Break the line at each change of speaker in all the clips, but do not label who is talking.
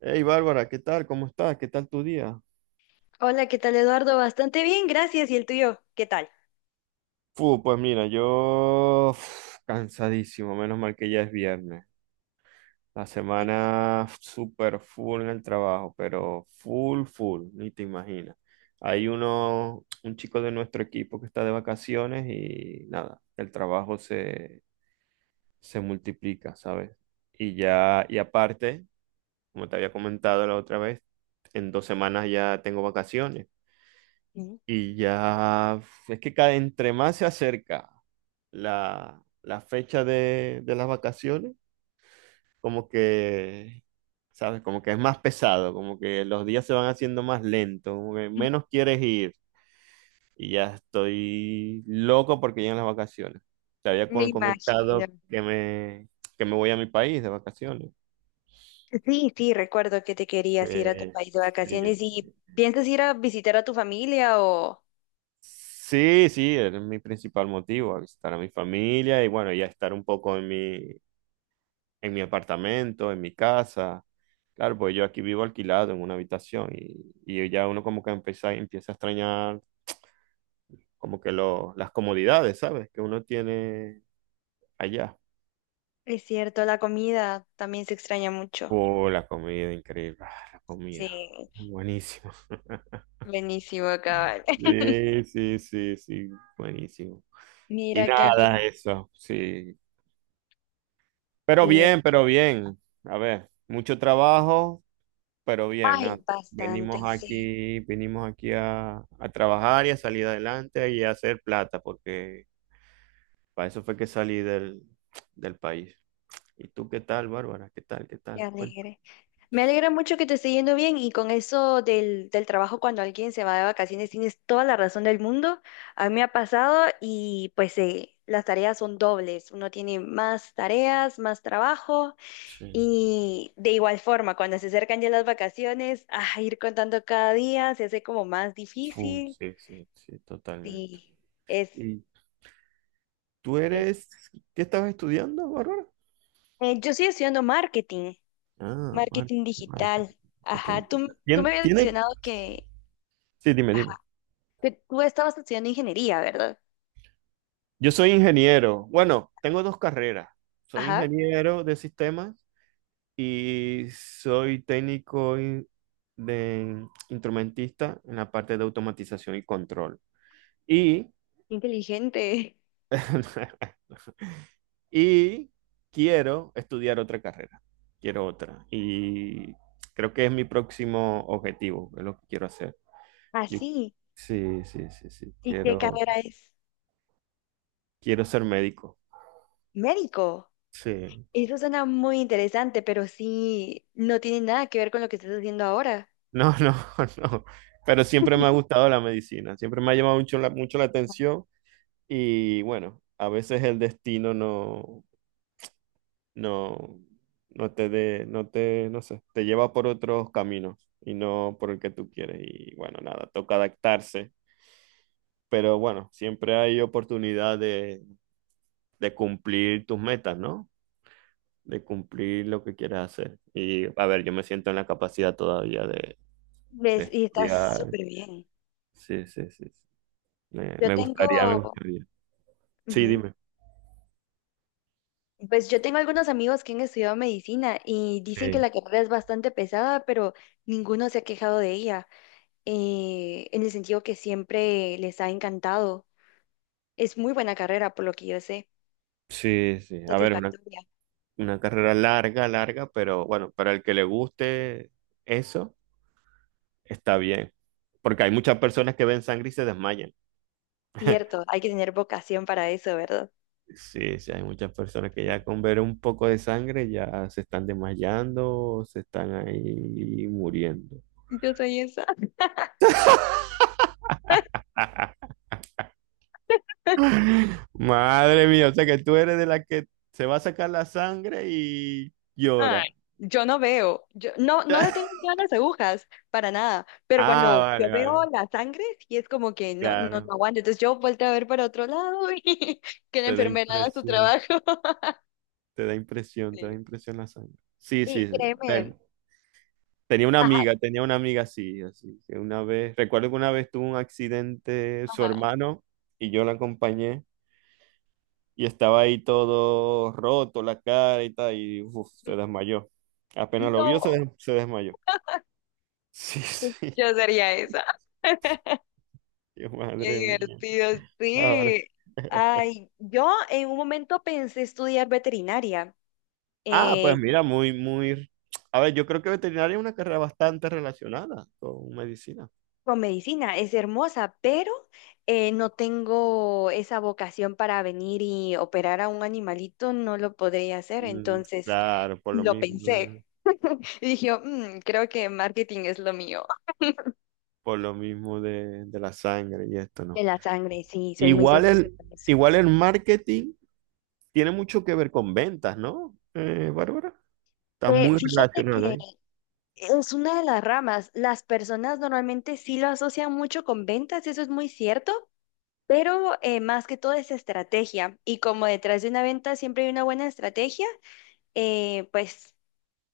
Hey Bárbara, ¿qué tal? ¿Cómo estás? ¿Qué tal tu día?
Hola, ¿qué tal, Eduardo? Bastante bien, gracias. ¿Y el tuyo? ¿Qué tal?
Fu, pues mira, yo cansadísimo, menos mal que ya es viernes. La semana súper full en el trabajo, pero full, full, ni te imaginas. Hay un chico de nuestro equipo que está de vacaciones y nada, se multiplica, ¿sabes? Y ya, y aparte, como te había comentado la otra vez, en 2 semanas ya tengo vacaciones.
Ujú.
Y ya es que cada, entre más se acerca la fecha de las vacaciones, como que, ¿sabes? Como que es más pesado, como que los días se van haciendo más lentos, como que menos quieres ir. Y ya estoy loco porque llegan las vacaciones. Te había
Me imagino.
comentado que me voy a mi país de vacaciones.
Sí, sí, recuerdo que te querías ir a tu
Eh,
país de
sí.
vacaciones y piensas ir a visitar a tu familia o...
Sí, sí, es mi principal motivo, a visitar a mi familia y bueno, ya estar un poco en en mi apartamento, en mi casa. Claro, pues yo aquí vivo alquilado en una habitación y ya uno como que empieza a extrañar como que las comodidades, ¿sabes? Que uno tiene allá.
Es cierto, la comida también se extraña mucho.
Oh, la comida, increíble. Ah, la comida.
Sí,
Buenísimo.
buenísimo, cabal.
Sí, sí, sí, sí, buenísimo. Y
Mira, qué
nada,
alegre.
eso, sí. Pero bien, pero bien. A ver, mucho trabajo, pero bien,
Ay,
nada.
bastante, sí,
Venimos aquí a trabajar y a salir adelante y a hacer plata, porque para eso fue que salí del país. ¿Y tú qué tal, Bárbara? ¿Qué tal? ¿Qué
qué
tal? Bueno,
alegre. Me alegra mucho que te esté yendo bien y con eso del trabajo cuando alguien se va de vacaciones tienes toda la razón del mundo. A mí me ha pasado y pues las tareas son dobles. Uno tiene más tareas, más trabajo
sí,
y de igual forma cuando se acercan ya las vacaciones, a ir contando cada día se hace como más
fu,
difícil.
sí, sí, sí, totalmente.
Sí, es,
¿Y tú
es.
eres, qué estabas estudiando, Bárbara?
Yo estoy estudiando marketing,
Ah,
marketing
marketing, marketing.
digital.
Marketing.
Ajá, tú me habías
¿Tiene?
mencionado que...
Sí, dime, dime.
Que tú estabas estudiando ingeniería, ¿verdad?
Yo soy ingeniero. Bueno, tengo 2 carreras. Soy
Ajá,
ingeniero de sistemas y soy de instrumentista en la parte de automatización y control. Y
qué inteligente.
y quiero estudiar otra carrera, quiero otra. Y creo que es mi próximo objetivo, es lo que quiero hacer. Yo-
Así.
sí, sí, sí, sí,
¿Y qué
quiero,
carrera es?
quiero ser médico.
Médico.
Sí,
Eso suena muy interesante, pero sí, no tiene nada que ver con lo que estás haciendo ahora.
no, no, no. Pero siempre me ha gustado la medicina, siempre me ha llamado mucho la atención. Y bueno, a veces el destino no, no, no sé, te lleva por otros caminos y no por el que tú quieres. Y bueno, nada, toca adaptarse. Pero bueno, siempre hay oportunidad de cumplir tus metas, ¿no? De cumplir lo que quieres hacer. Y a ver, yo me siento en la capacidad todavía de
¿Ves? Y estás
estudiar.
súper bien.
Sí, sí, sí, sí. Me,
Yo
me
tengo,
gustaría, me gustaría. Sí,
ujú.
dime.
Pues yo tengo algunos amigos que han estudiado medicina y dicen que
Sí,
la carrera es bastante pesada, pero ninguno se ha quejado de ella, en el sentido que siempre les ha encantado. Es muy buena carrera, por lo que yo sé.
sí, sí. A ver, es una
Satisfactoria.
Una carrera larga, larga, pero bueno, para el que le guste eso, está bien. Porque hay muchas personas que ven sangre y se desmayan.
Cierto, hay que tener vocación para eso, ¿verdad?
Sí, sí, hay muchas personas que
Sí.
ya con ver un poco de sangre ya se están desmayando, se están ahí muriendo.
Yo soy esa.
Madre mía, o sea que tú eres de la que se va a sacar la sangre y
Ay,
llora.
yo no veo, yo no, no le tengo miedo a las agujas, para nada, pero
Ah,
cuando yo
vale,
veo
vale,
la sangre, sí es como que
claro.
no aguanto, entonces yo vuelto a ver para otro lado y que la
Te da
enfermera haga su
impresión,
trabajo.
te da impresión, te da
Sí.
impresión la sangre. Sí, sí,
Y
sí. Te,
créeme,
tenía una
ajá,
amiga, tenía una amiga así, así, que una vez, recuerdo que una vez tuvo un accidente su
ajá,
hermano y yo la acompañé y estaba ahí todo roto, la cara y tal, y uf,
mm,
se desmayó. Apenas lo vio,
no,
se desmayó. Sí,
pues
sí.
yo sería esa.
Dios,
Qué
madre mía.
divertido,
Ahora.
sí. Ay, yo en un momento pensé estudiar veterinaria.
Ah, pues
eh,
mira, muy, muy... A ver, yo creo que veterinaria es una carrera bastante relacionada con medicina.
con medicina, es hermosa, pero no tengo esa vocación para venir y operar a un animalito, no lo podría hacer,
Mm,
entonces
claro,
lo
eh,
pensé y dije, "Mm, creo que marketing es lo mío.
por lo mismo de la sangre y esto,
De
¿no?
la sangre, sí, soy muy
Igual
sensible
entonces,
con eso.
igual el marketing tiene mucho que ver con ventas, ¿no? Bárbara, está muy
Fíjate
relacionado
que
ahí.
es una de las ramas, las personas normalmente sí lo asocian mucho con ventas, eso es muy cierto. Pero más que todo es estrategia. Y como detrás de una venta siempre hay una buena estrategia, eh, pues,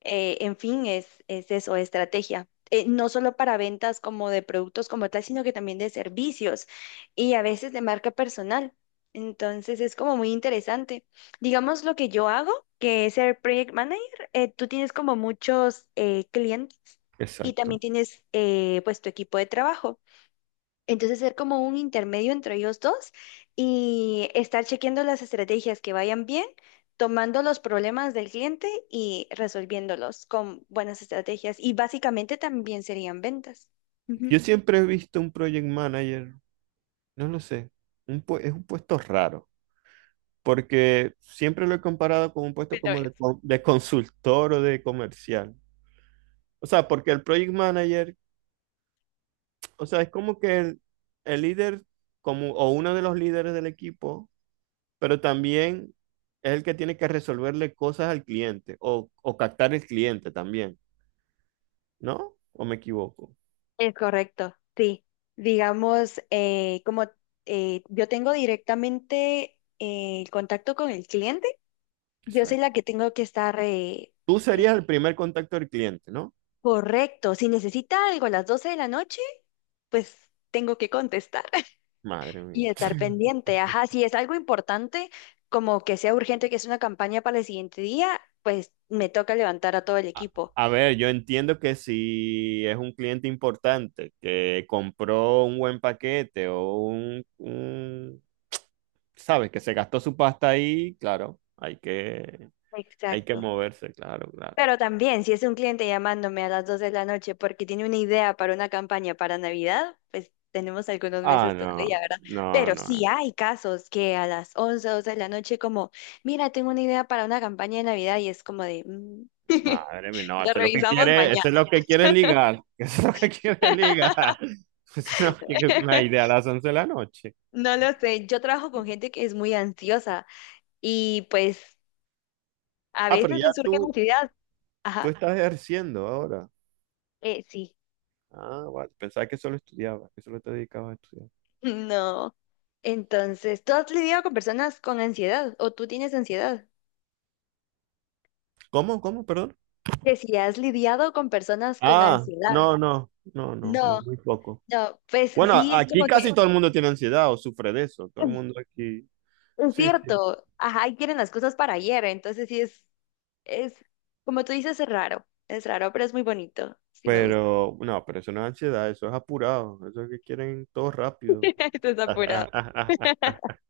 en fin, es eso, estrategia. No solo para ventas como de productos como tal, sino que también de servicios y a veces de marca personal. Entonces es como muy interesante. Digamos lo que yo hago, que es ser project manager, tú tienes como muchos clientes y también
Exacto.
tienes pues tu equipo de trabajo. Entonces, ser como un intermedio entre ellos dos y estar chequeando las estrategias que vayan bien, tomando los problemas del cliente y resolviéndolos con buenas estrategias. Y básicamente también serían ventas.
Yo
Ujú.
siempre he visto un project manager, no lo sé, es un puesto raro, porque siempre lo he comparado con un puesto
Pero
como
es-
de consultor o de comercial. O sea, porque el project manager, o sea, es como que el líder como, o uno de los líderes del equipo pero también es el que tiene que resolverle cosas al cliente o captar el cliente también, ¿no? ¿O me equivoco?
es correcto, sí. Digamos, como yo tengo directamente el contacto con el cliente, yo soy
Exacto.
la que tengo que estar
Tú
eh,
serías el primer contacto del cliente, ¿no?
correcto. Si necesita algo a las 12 de la noche, pues tengo que contestar.
Madre
Y
mía.
estar pendiente, ajá, si es algo importante, como que sea urgente, que es una campaña para el siguiente día, pues me toca levantar a todo el
A,
equipo.
a ver, yo entiendo que si es un cliente importante que compró un buen paquete o sabes, que se gastó su pasta ahí, claro, hay que
Exacto.
moverse, claro, claro.
Pero también, si es un cliente llamándome a las 2 de la noche porque tiene una idea para una campaña para Navidad, pues tenemos algunos
Ah,
meses todavía,
no,
¿verdad?
no,
Pero sí
no.
hay casos que a las 11, 12 de la noche como, mira, tengo una idea para una campaña de Navidad y es como de, "Mm,
Madre mía, no,
la
esto es lo que
revisamos
quiere,
mañana.
esto es lo que quiere ligar, esto es lo que quiere ligar. Esto es lo que es una idea a las 11 de la noche.
No lo sé, yo trabajo con gente que es muy ansiosa y pues a
Ah, pero
veces
ya
le surge la
tú,
ansiedad.
tú
Ajá,
estás ejerciendo ahora.
sí,
Ah, vale, pensaba que solo estudiabas, que solo te dedicabas a estudiar.
no. Entonces, ¿tú has lidiado con personas con ansiedad o tú tienes ansiedad?
¿Cómo? ¿Cómo? Perdón.
Que si has lidiado con personas con
Ah,
ansiedad.
no, no, no, no,
No,
no, muy poco.
no, pues
Bueno,
sí, es como
aquí
que
casi todo el mundo tiene ansiedad o sufre de eso, todo el mundo aquí.
es
Sí, sí.
cierto, ajá, y quieren las cosas para ayer, entonces sí es, como tú dices, es raro, pero es muy bonito, sí me gusta.
Pero, no, pero eso no es ansiedad, eso es apurado, eso es que quieren todo rápido.
Estás apurado.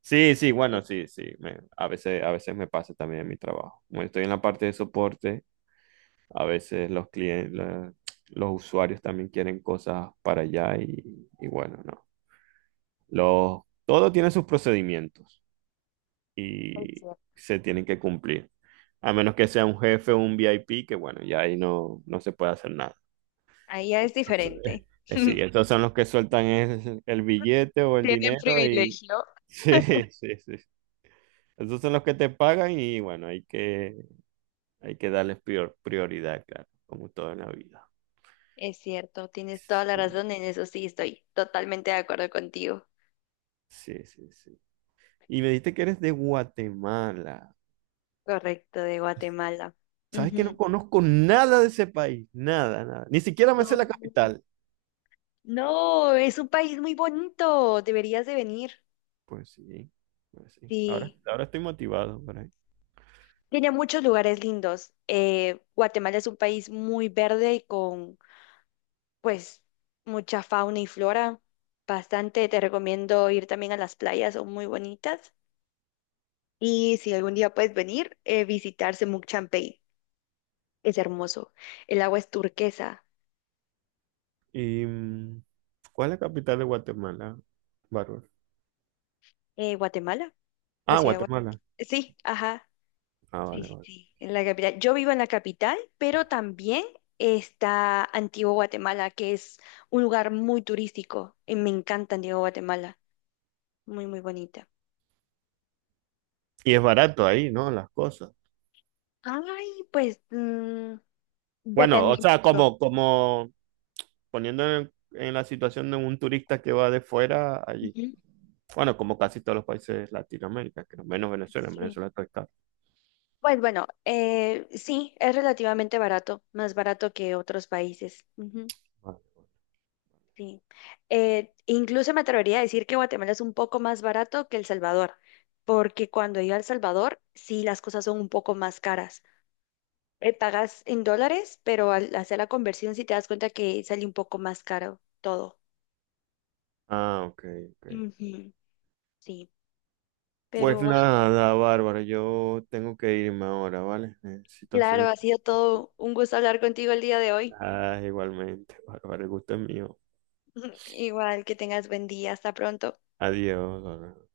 Sí, sí, bueno,
Sí,
sí, sí, a veces me pasa también en mi trabajo. Como estoy en la parte de soporte, a veces los usuarios también quieren cosas para allá y bueno, no. Los, todo tiene sus procedimientos
es
y
cierto.
se tienen que cumplir. A menos que sea un jefe o un VIP, que bueno, ya ahí no, no se puede hacer.
Ahí ya es diferente.
Sí, estos son los que sueltan el billete o el
Tienen
dinero y
privilegio.
sí, sí, sí. Estos son los que te pagan y bueno, hay que darles prioridad, claro, como todo en la vida.
Es cierto, tienes toda la
Sí,
razón en eso, sí, estoy totalmente de acuerdo contigo.
sí, sí, sí. Y me dijiste que eres de Guatemala.
Correcto, de Guatemala.
¿Sabes que no
Ujú.
conozco nada de ese país? Nada, nada. Ni siquiera me sé
No,
la capital.
no, es un país muy bonito, deberías de venir.
Pues sí, pues sí. Ahora,
Sí,
ahora estoy motivado por ahí.
tiene muchos lugares lindos. Guatemala es un país muy verde y con, pues, mucha fauna y flora. Bastante, te recomiendo ir también a las playas, son muy bonitas. Y si algún día puedes venir, visitar Semuc Champey. Es hermoso. El agua es turquesa.
¿Y cuál es la capital de Guatemala, Bárbara?
Guatemala, la
Ah,
ciudad de Guatemala.
Guatemala.
Sí, ajá.
Ah,
Sí,
vale,
sí,
vale.
sí, en la capital. Yo vivo en la capital, pero también está Antigua Guatemala, que es un lugar muy turístico. Y me encanta Antigua Guatemala. Muy, muy bonita.
Y es barato ahí, ¿no? Las cosas.
Ay, pues mm,
Bueno,
depende
o sea,
mucho.
como, como poniendo en la situación de un turista que va de fuera allí.
Ujú.
Bueno, como casi todos los países de Latinoamérica, que no, menos Venezuela, en
Sí.
Venezuela está caro.
Pues bueno, sí, es relativamente barato, más barato que otros países. Ujú,
Vale.
sí. Incluso me atrevería a decir que Guatemala es un poco más barato que El Salvador, porque cuando iba a El Salvador, sí, las cosas son un poco más caras. Pagas en dólares, pero al hacer la conversión sí te das cuenta que sale un poco más caro todo.
Ah, ok, ok.
Ujú, sí,
Pues
pero ah,
nada, Bárbara, yo tengo que irme ahora, ¿vale? Necesito hacer
claro,
un...
ha sido todo un gusto hablar contigo el día de hoy.
Ah, igualmente, Bárbara, el gusto es mío.
Igual que tengas buen día, hasta pronto.
Adiós, Bárbara.